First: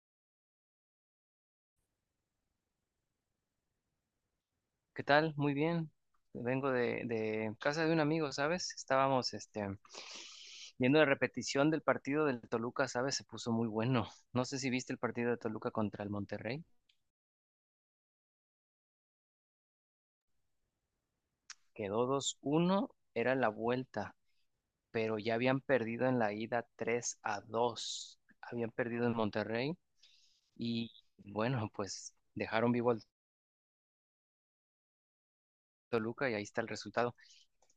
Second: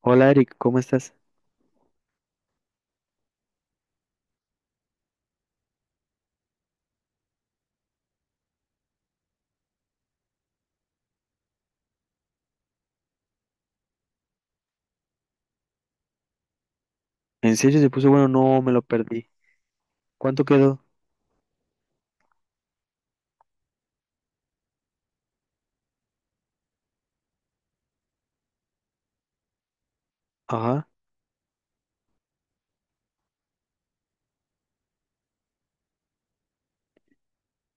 Hola Eric, ¿cómo estás? ¿Qué tal? Muy bien. Vengo de casa de un amigo, ¿sabes? Estábamos viendo la repetición del partido del Toluca, ¿sabes? Se puso muy bueno. No sé si viste el partido de Toluca contra el Monterrey. ¿En serio se puso bueno? No, me lo perdí. ¿Cuánto quedó? Quedó 2 uno. Era la vuelta, pero ya habían perdido en la ida 3-2. Habían perdido en Monterrey Ajá. y bueno, pues dejaron vivo al Toluca y ahí está el resultado.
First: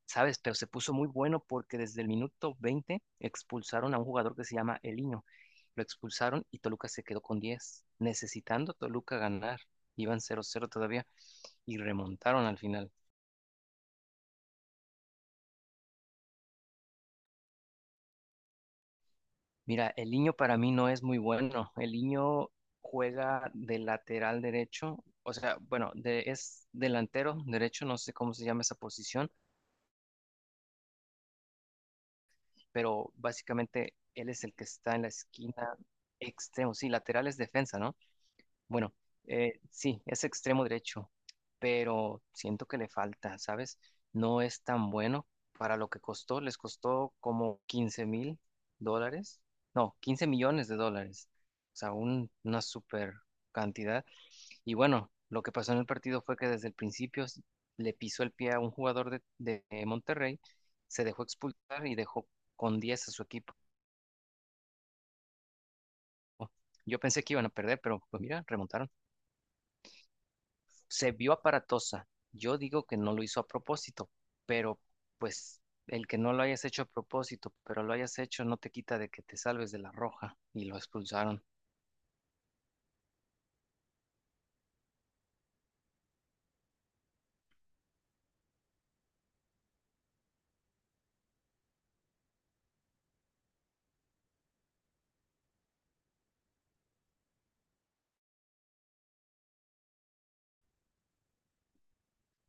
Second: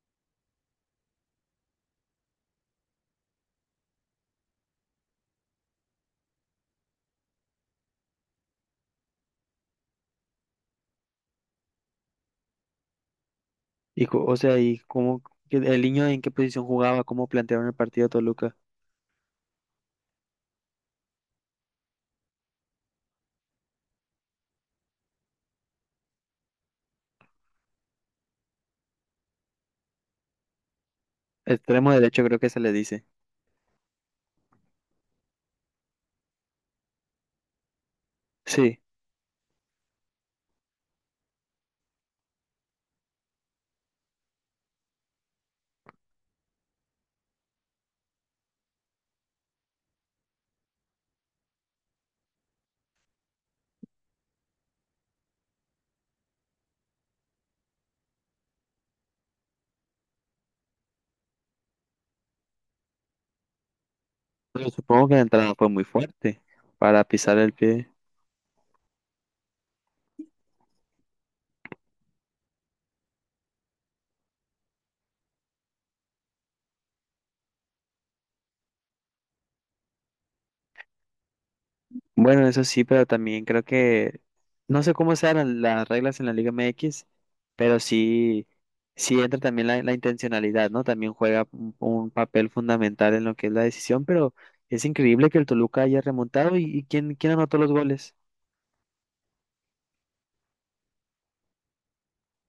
¿Sabes? Pero se puso muy bueno porque desde el minuto 20 expulsaron a un jugador que se llama Eliño. Lo expulsaron y Toluca se quedó con 10, necesitando Toluca ganar. Iban 0-0 todavía y remontaron al final. ¿Y cómo, el niño en qué posición jugaba? ¿Cómo plantearon el partido a Toluca? Mira, Eliño para mí no es muy bueno. Eliño juega de lateral derecho, o sea, bueno, es delantero derecho, no sé cómo se llama esa posición, Extremo derecho creo que se le dice. pero básicamente él es el que está en la esquina extremo, sí, lateral es defensa, ¿no? Sí. Bueno, sí, es extremo derecho, pero siento que le falta, ¿sabes? No es tan bueno para lo que costó. Les costó como $15,000, no, 15 millones de dólares. O sea, una super cantidad. Y bueno, lo que pasó en el partido fue que desde el principio le pisó el pie a un jugador de Monterrey, se dejó expulsar y dejó con 10 a su equipo. Pero supongo que la entrada fue muy fuerte Yo para pensé que pisar iban a el perder, pie. pero pues mira, remontaron. Se vio aparatosa. Yo digo que no lo hizo a propósito, pero pues el que no lo hayas hecho a propósito, pero lo hayas hecho no te quita de que te salves de la roja y lo expulsaron. Bueno, eso sí, pero también creo que no sé cómo sean las reglas en la Liga MX, pero sí, sí entra también la intencionalidad, ¿no? También juega un papel fundamental en lo que es la decisión, pero es increíble que el Toluca haya remontado y quién anotó los goles.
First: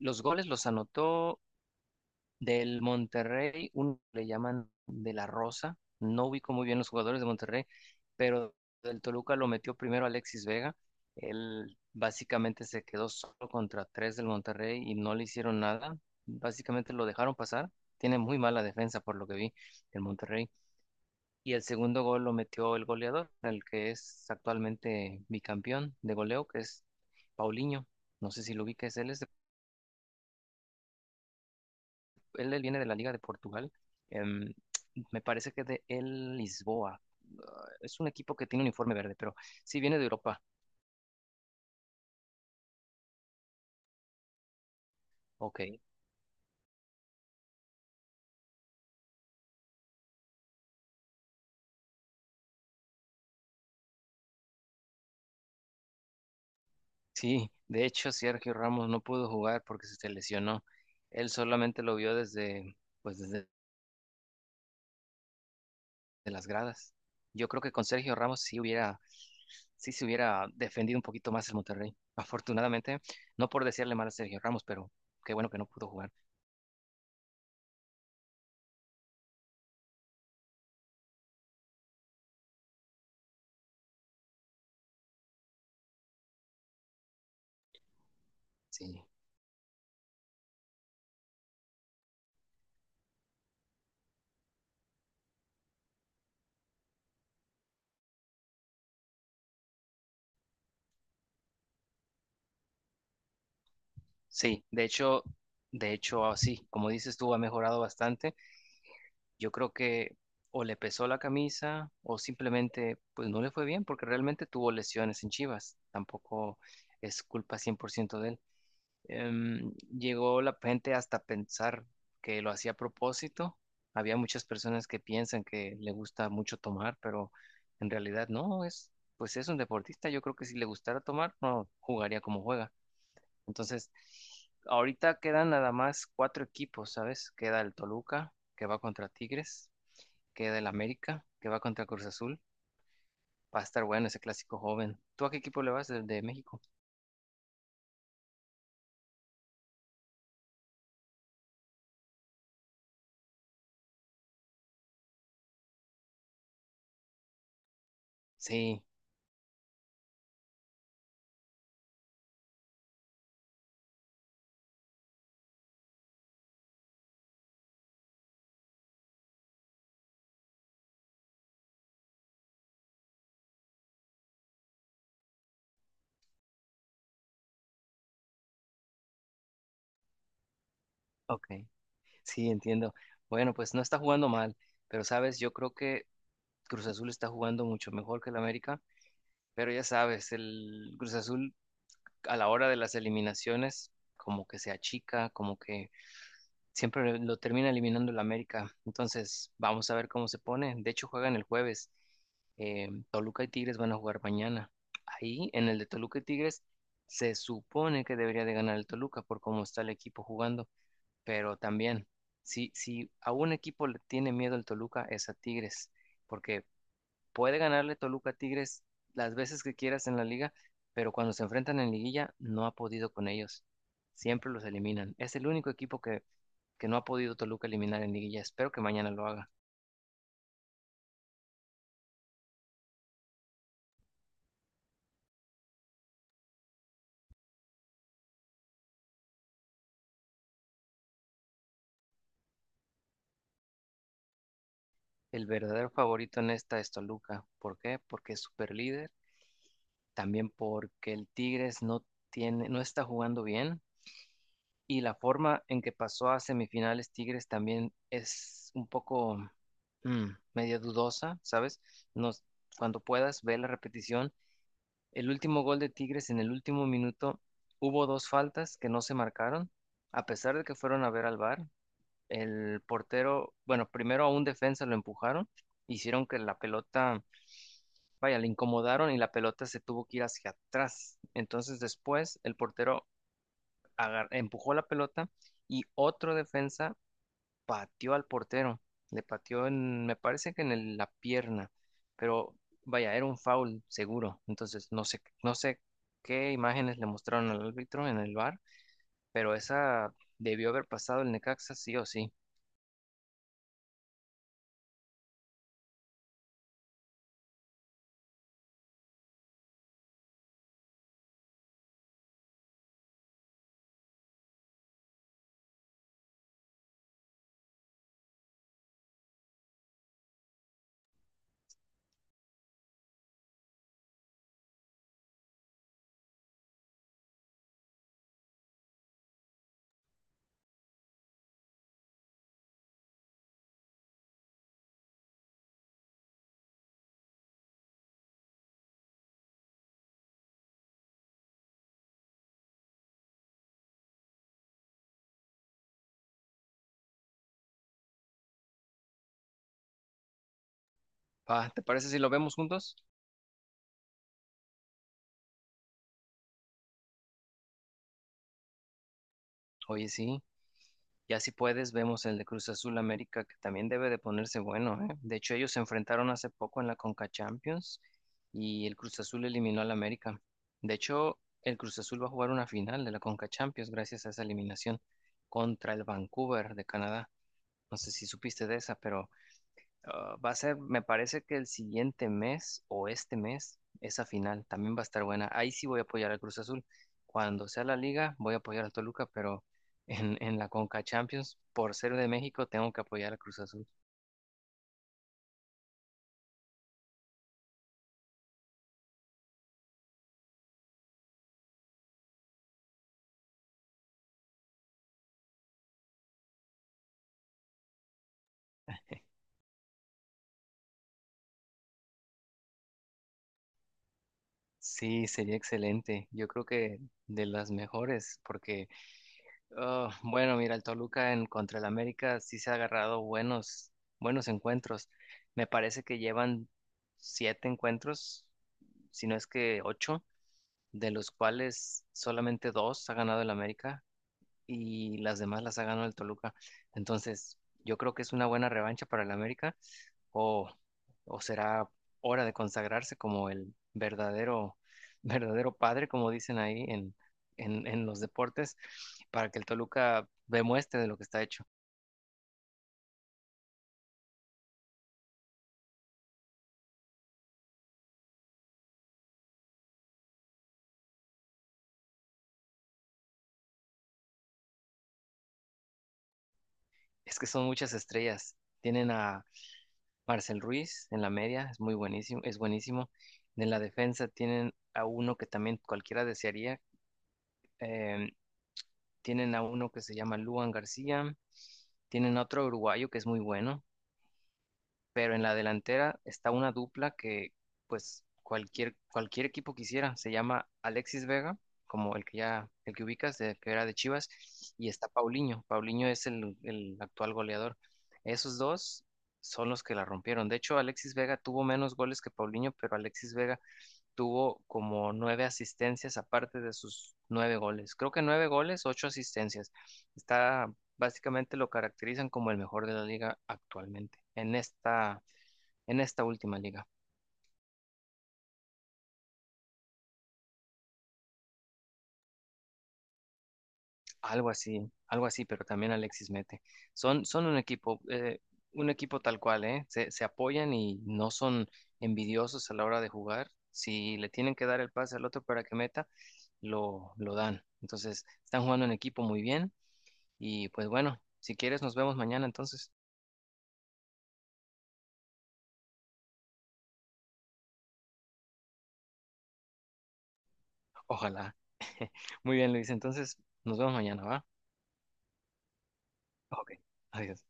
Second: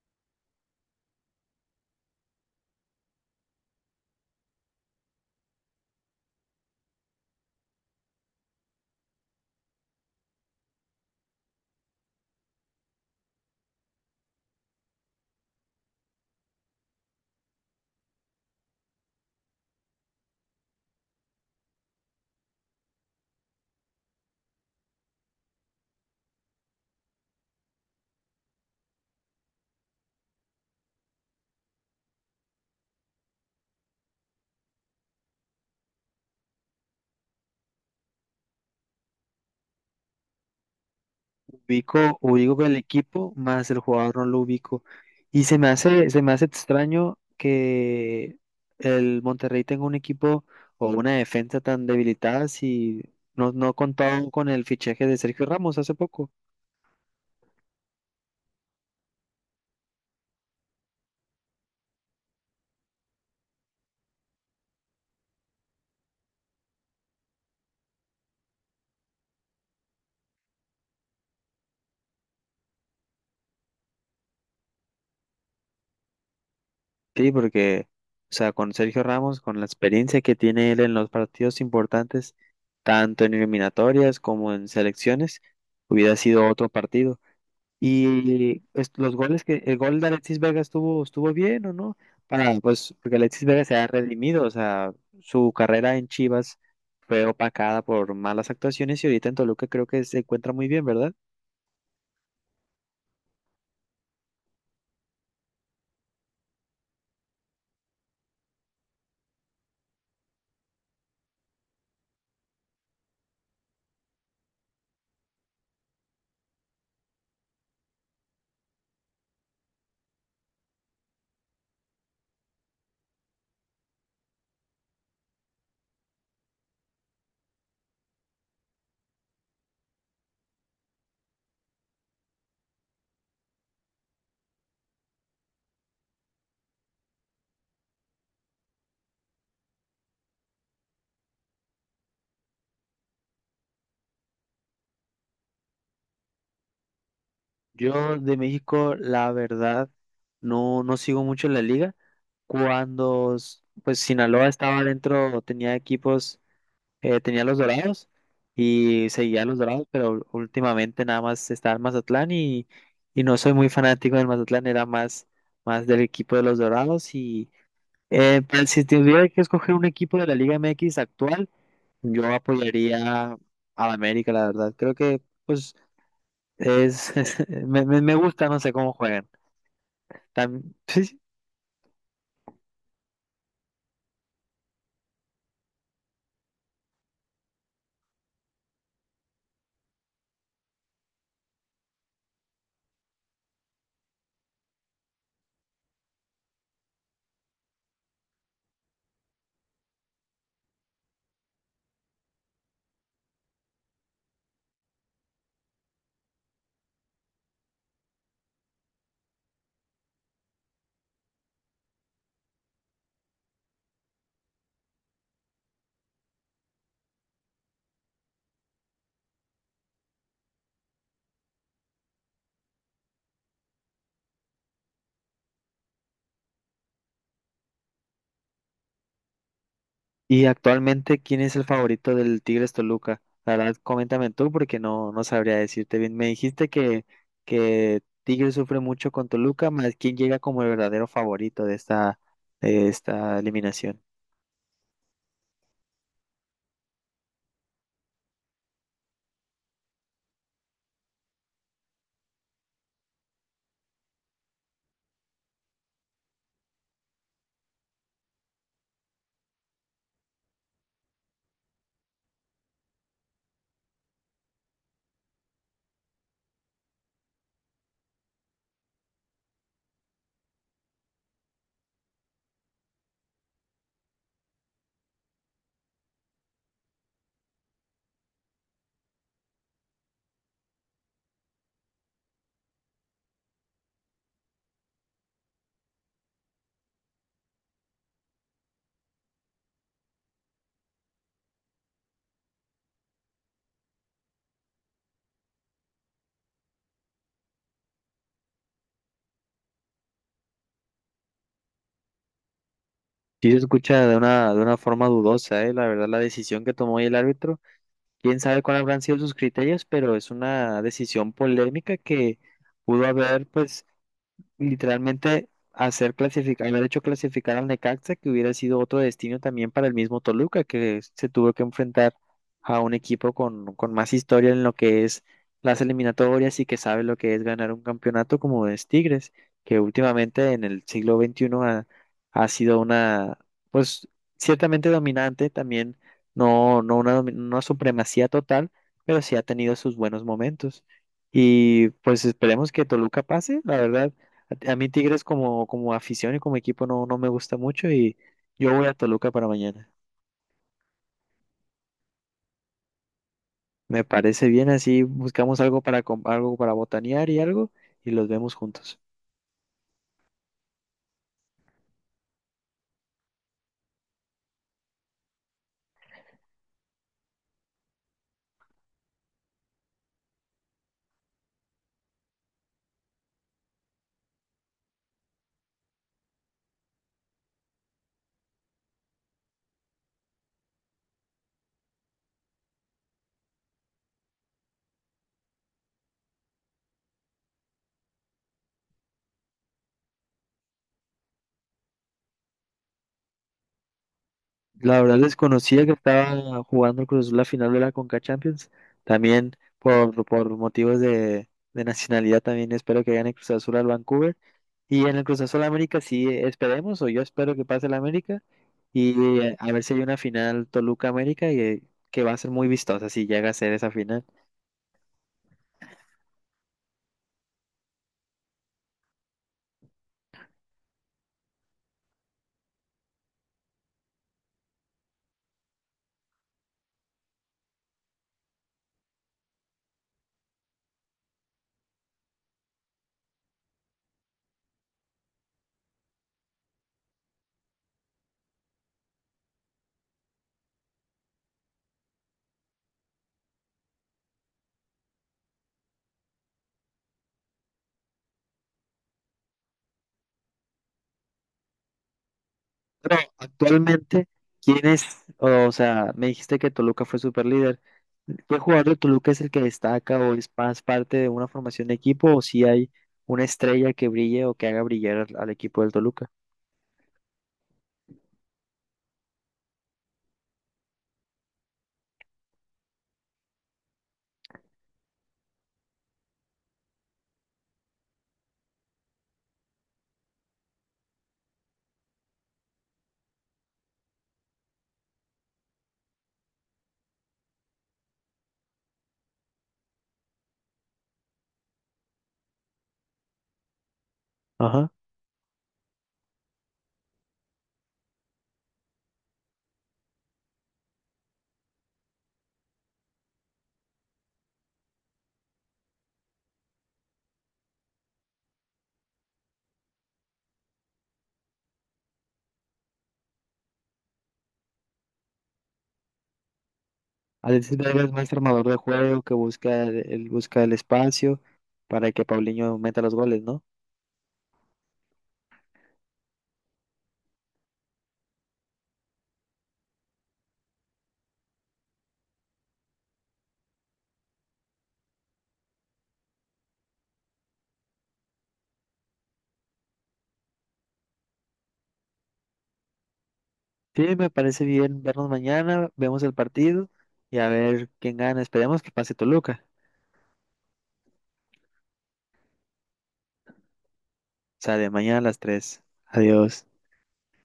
Los goles los anotó del Monterrey, uno le llaman de la Rosa. No ubico muy bien los jugadores de Monterrey, pero del Toluca lo metió primero Alexis Vega. Él básicamente se quedó solo contra tres del Monterrey y no le hicieron nada. Básicamente lo dejaron pasar. Tiene muy mala defensa por lo que vi el Monterrey. Y el segundo gol lo metió el goleador, el que es actualmente bicampeón de goleo, que es Paulinho. No sé si lo ubicas, él es él viene de la Liga de Portugal. em, Me parece que de el Lisboa. Ah, es un equipo que tiene un uniforme verde, pero sí viene de Europa. Ubico el equipo, más el jugador no lo ubico. Y Ok. Se me hace extraño que el Monterrey tenga un equipo o una defensa tan debilitada si no contaban con el fichaje de Sergio Ramos hace poco. Sí, de hecho, Sergio Ramos no pudo jugar porque se lesionó. Él solamente lo vio desde, pues desde de las gradas. Yo creo que con Sergio Ramos sí hubiera, sí se hubiera defendido un poquito más el Monterrey. Afortunadamente, no por decirle mal a Sergio Ramos, pero qué bueno que no pudo jugar. Sí, porque, o sea, con Sergio Ramos, con la experiencia que tiene él en los partidos importantes, tanto en eliminatorias como en selecciones, hubiera sido otro partido. Y pues, Sí. los goles que, el gol de Alexis Vega estuvo bien, ¿o no? Para, pues, porque Alexis Vega se ha redimido, o sea, su carrera en Chivas fue opacada por malas actuaciones y ahorita en Toluca creo que se encuentra muy bien, ¿verdad? Sí, de hecho, ah, sí, como dices tú, ha mejorado bastante. Yo creo que o le pesó la camisa o simplemente pues no le fue bien porque realmente tuvo lesiones en Chivas. Tampoco es culpa 100% de él. Em, Llegó la gente hasta pensar que lo hacía a propósito. Había muchas personas que piensan que le gusta mucho tomar, pero en realidad no, es pues es un deportista. Yo creo que si le gustara tomar, no jugaría como juega. Entonces, ahorita quedan nada más cuatro equipos, ¿sabes? Queda el Toluca, que va contra Tigres, queda el América, que va contra Cruz Azul. Va a estar bueno ese clásico joven. ¿Tú a qué equipo le vas de México? Yo de México, la verdad, no sigo mucho la liga. Pues, Sinaloa estaba dentro, tenía equipos. Tenía los Dorados Sí, y seguía a los Dorados, pero últimamente nada más está el Mazatlán y no soy muy fanático del Mazatlán, más del equipo de los Dorados. Y pues, si tuviera que escoger un equipo de la Liga MX actual, yo apoyaría al América, la verdad. Creo que pues es, me gusta, no sé cómo juegan. Tam- ok, sí, entiendo. Bueno, pues no está jugando mal, pero sabes, yo creo que Cruz Azul está jugando mucho mejor que el América, pero ya sabes, el Cruz Azul a la hora de las eliminaciones como que se achica, como que siempre lo termina eliminando el América. Entonces, vamos a ver cómo se pone. De hecho, juegan el jueves. Toluca y Tigres van a jugar mañana. Ahí, en el de Toluca y Tigres, se supone que debería de ganar el Toluca por cómo está el equipo jugando. Pero también, si a un equipo le tiene miedo el Toluca, es a Tigres. Porque puede ganarle Toluca a Tigres las veces que quieras en la liga, pero cuando se enfrentan en liguilla no ha podido con ellos. Siempre los eliminan. Es el único equipo que no ha podido Toluca eliminar en liguilla. Espero que mañana lo haga. Y actualmente, ¿quién es el favorito del Tigres Toluca? La verdad, coméntame tú porque no sabría decirte bien. Me dijiste que Tigres sufre mucho con Toluca, más quién llega como el verdadero favorito de de esta eliminación. El verdadero favorito en esta es Toluca. ¿Por qué? Porque es super líder. También porque el Tigres no tiene, no está jugando bien. Y la forma en que pasó a semifinales Tigres también es un poco medio dudosa, ¿sabes? No, cuando puedas, ve la repetición. El último gol de Tigres en el último minuto hubo dos faltas que no se marcaron, a pesar de que fueron a ver al VAR. El portero, bueno, primero a un defensa lo empujaron, hicieron que la pelota, vaya, le incomodaron y la pelota se tuvo que ir hacia atrás. Entonces después el portero empujó la pelota y otro defensa pateó al portero, le pateó en, me parece que en la pierna, pero vaya, era un foul seguro, entonces no sé qué imágenes le mostraron al árbitro en el bar, pero esa debió haber pasado el Necaxa sí o sí. Sí se escucha de de una forma dudosa, ¿eh? La verdad, la decisión que tomó el árbitro, quién sabe cuáles habrán sido sus criterios, pero es una decisión polémica que pudo haber, pues, literalmente hacer clasificar, haber hecho clasificar al Necaxa, que hubiera sido otro destino también para el mismo Toluca, que se tuvo que enfrentar a un equipo con más historia en lo que es las eliminatorias y que sabe lo que es ganar un campeonato como es Tigres, que últimamente en el siglo XXI ha, ha sido una, pues ciertamente dominante, también no, una supremacía total, pero sí ha tenido sus buenos momentos. Y pues esperemos que Toluca pase, la verdad. A mí Tigres como afición y como equipo no me gusta mucho y yo voy a Toluca para mañana. Ah, ¿te parece si lo vemos juntos? Me parece bien, así buscamos algo algo para botanear y algo y los vemos juntos. Oye, sí, ya si puedes, vemos el de Cruz Azul América, que también debe de ponerse bueno, ¿eh? De hecho, ellos se enfrentaron hace poco en la Conca Champions y el Cruz Azul eliminó al América. De hecho, el Cruz Azul va a jugar una final de la Conca Champions gracias a esa eliminación contra el Vancouver de Canadá. No sé si supiste de esa, pero ah, va a ser, me parece que el siguiente mes o este mes, esa final también va a estar buena. Ahí sí voy a apoyar al Cruz Azul. Cuando sea la liga, voy a apoyar al Toluca, pero en la Conca Champions, por ser de México, tengo que apoyar al Cruz Azul. La verdad desconocía que estaba jugando el Cruz Azul la final de la Conca Champions. También por motivos de nacionalidad también espero que gane Cruz Azul al Vancouver. Y en el Cruz Azul América sí esperemos, o yo espero que pase el América. Y a ver si hay una final Toluca América y, que va a ser muy vistosa si llega a ser esa final. Sí, sería excelente. Yo creo que de las mejores, porque, ah, bueno, mira, el Toluca en contra el América sí se ha agarrado buenos, buenos encuentros. Me parece que llevan siete encuentros, si no es que ocho de los cuales solamente dos ha ganado el América y las demás las ha ganado el Toluca. Entonces, yo creo que es una buena revancha para el América o, o será hora de consagrarse como el verdadero, verdadero padre, como dicen ahí en, en los deportes, para que el Toluca demuestre de lo que está hecho. No, actualmente, ¿quién es? O sea, me dijiste que Toluca fue super líder. ¿Qué jugador de Toluca es el que destaca o es más parte de una formación de equipo o si hay una estrella que brille o que haga brillar al, al equipo del Toluca? Es que son muchas estrellas. Tienen a Marcel Ruiz en la media, es muy buenísimo, es buenísimo. En la defensa tienen a uno que también cualquiera desearía. eh, Tienen a uno que se llama Luan García. Tienen a otro uruguayo que es muy bueno, pero en la delantera está una dupla que pues cualquier equipo quisiera. Se llama Alexis Vega, como el que ya, el que ubicas, que era de Chivas, y Ajá. está Paulinho. Paulinho es el actual goleador. Esos dos son los que la rompieron. De hecho, Alexis Vega tuvo menos goles que Paulinho, pero Alexis Vega tuvo como nueve asistencias aparte de sus nueve goles. Creo que nueve goles, ocho asistencias. Está, básicamente lo caracterizan como el mejor de la liga actualmente, en esta última liga. Alexis Vega es más armador de juego que busca el, busca el espacio para que Paulinho meta los goles, ¿no? Algo así, pero también Alexis mete. Son un equipo tal cual, ¿eh? Se apoyan y no son envidiosos a la hora de jugar. Si le tienen que dar el pase al otro para que meta, lo dan. Entonces, están jugando en equipo muy bien y pues bueno, si quieres nos vemos mañana entonces. Sí, me parece bien vernos mañana, vemos el partido y a ver quién gana. Esperemos que pase Toluca. Ojalá. Muy bien, Luis. Entonces, nos vemos mañana, ¿va? Sale mañana a las 3. Adiós. Ok. Adiós.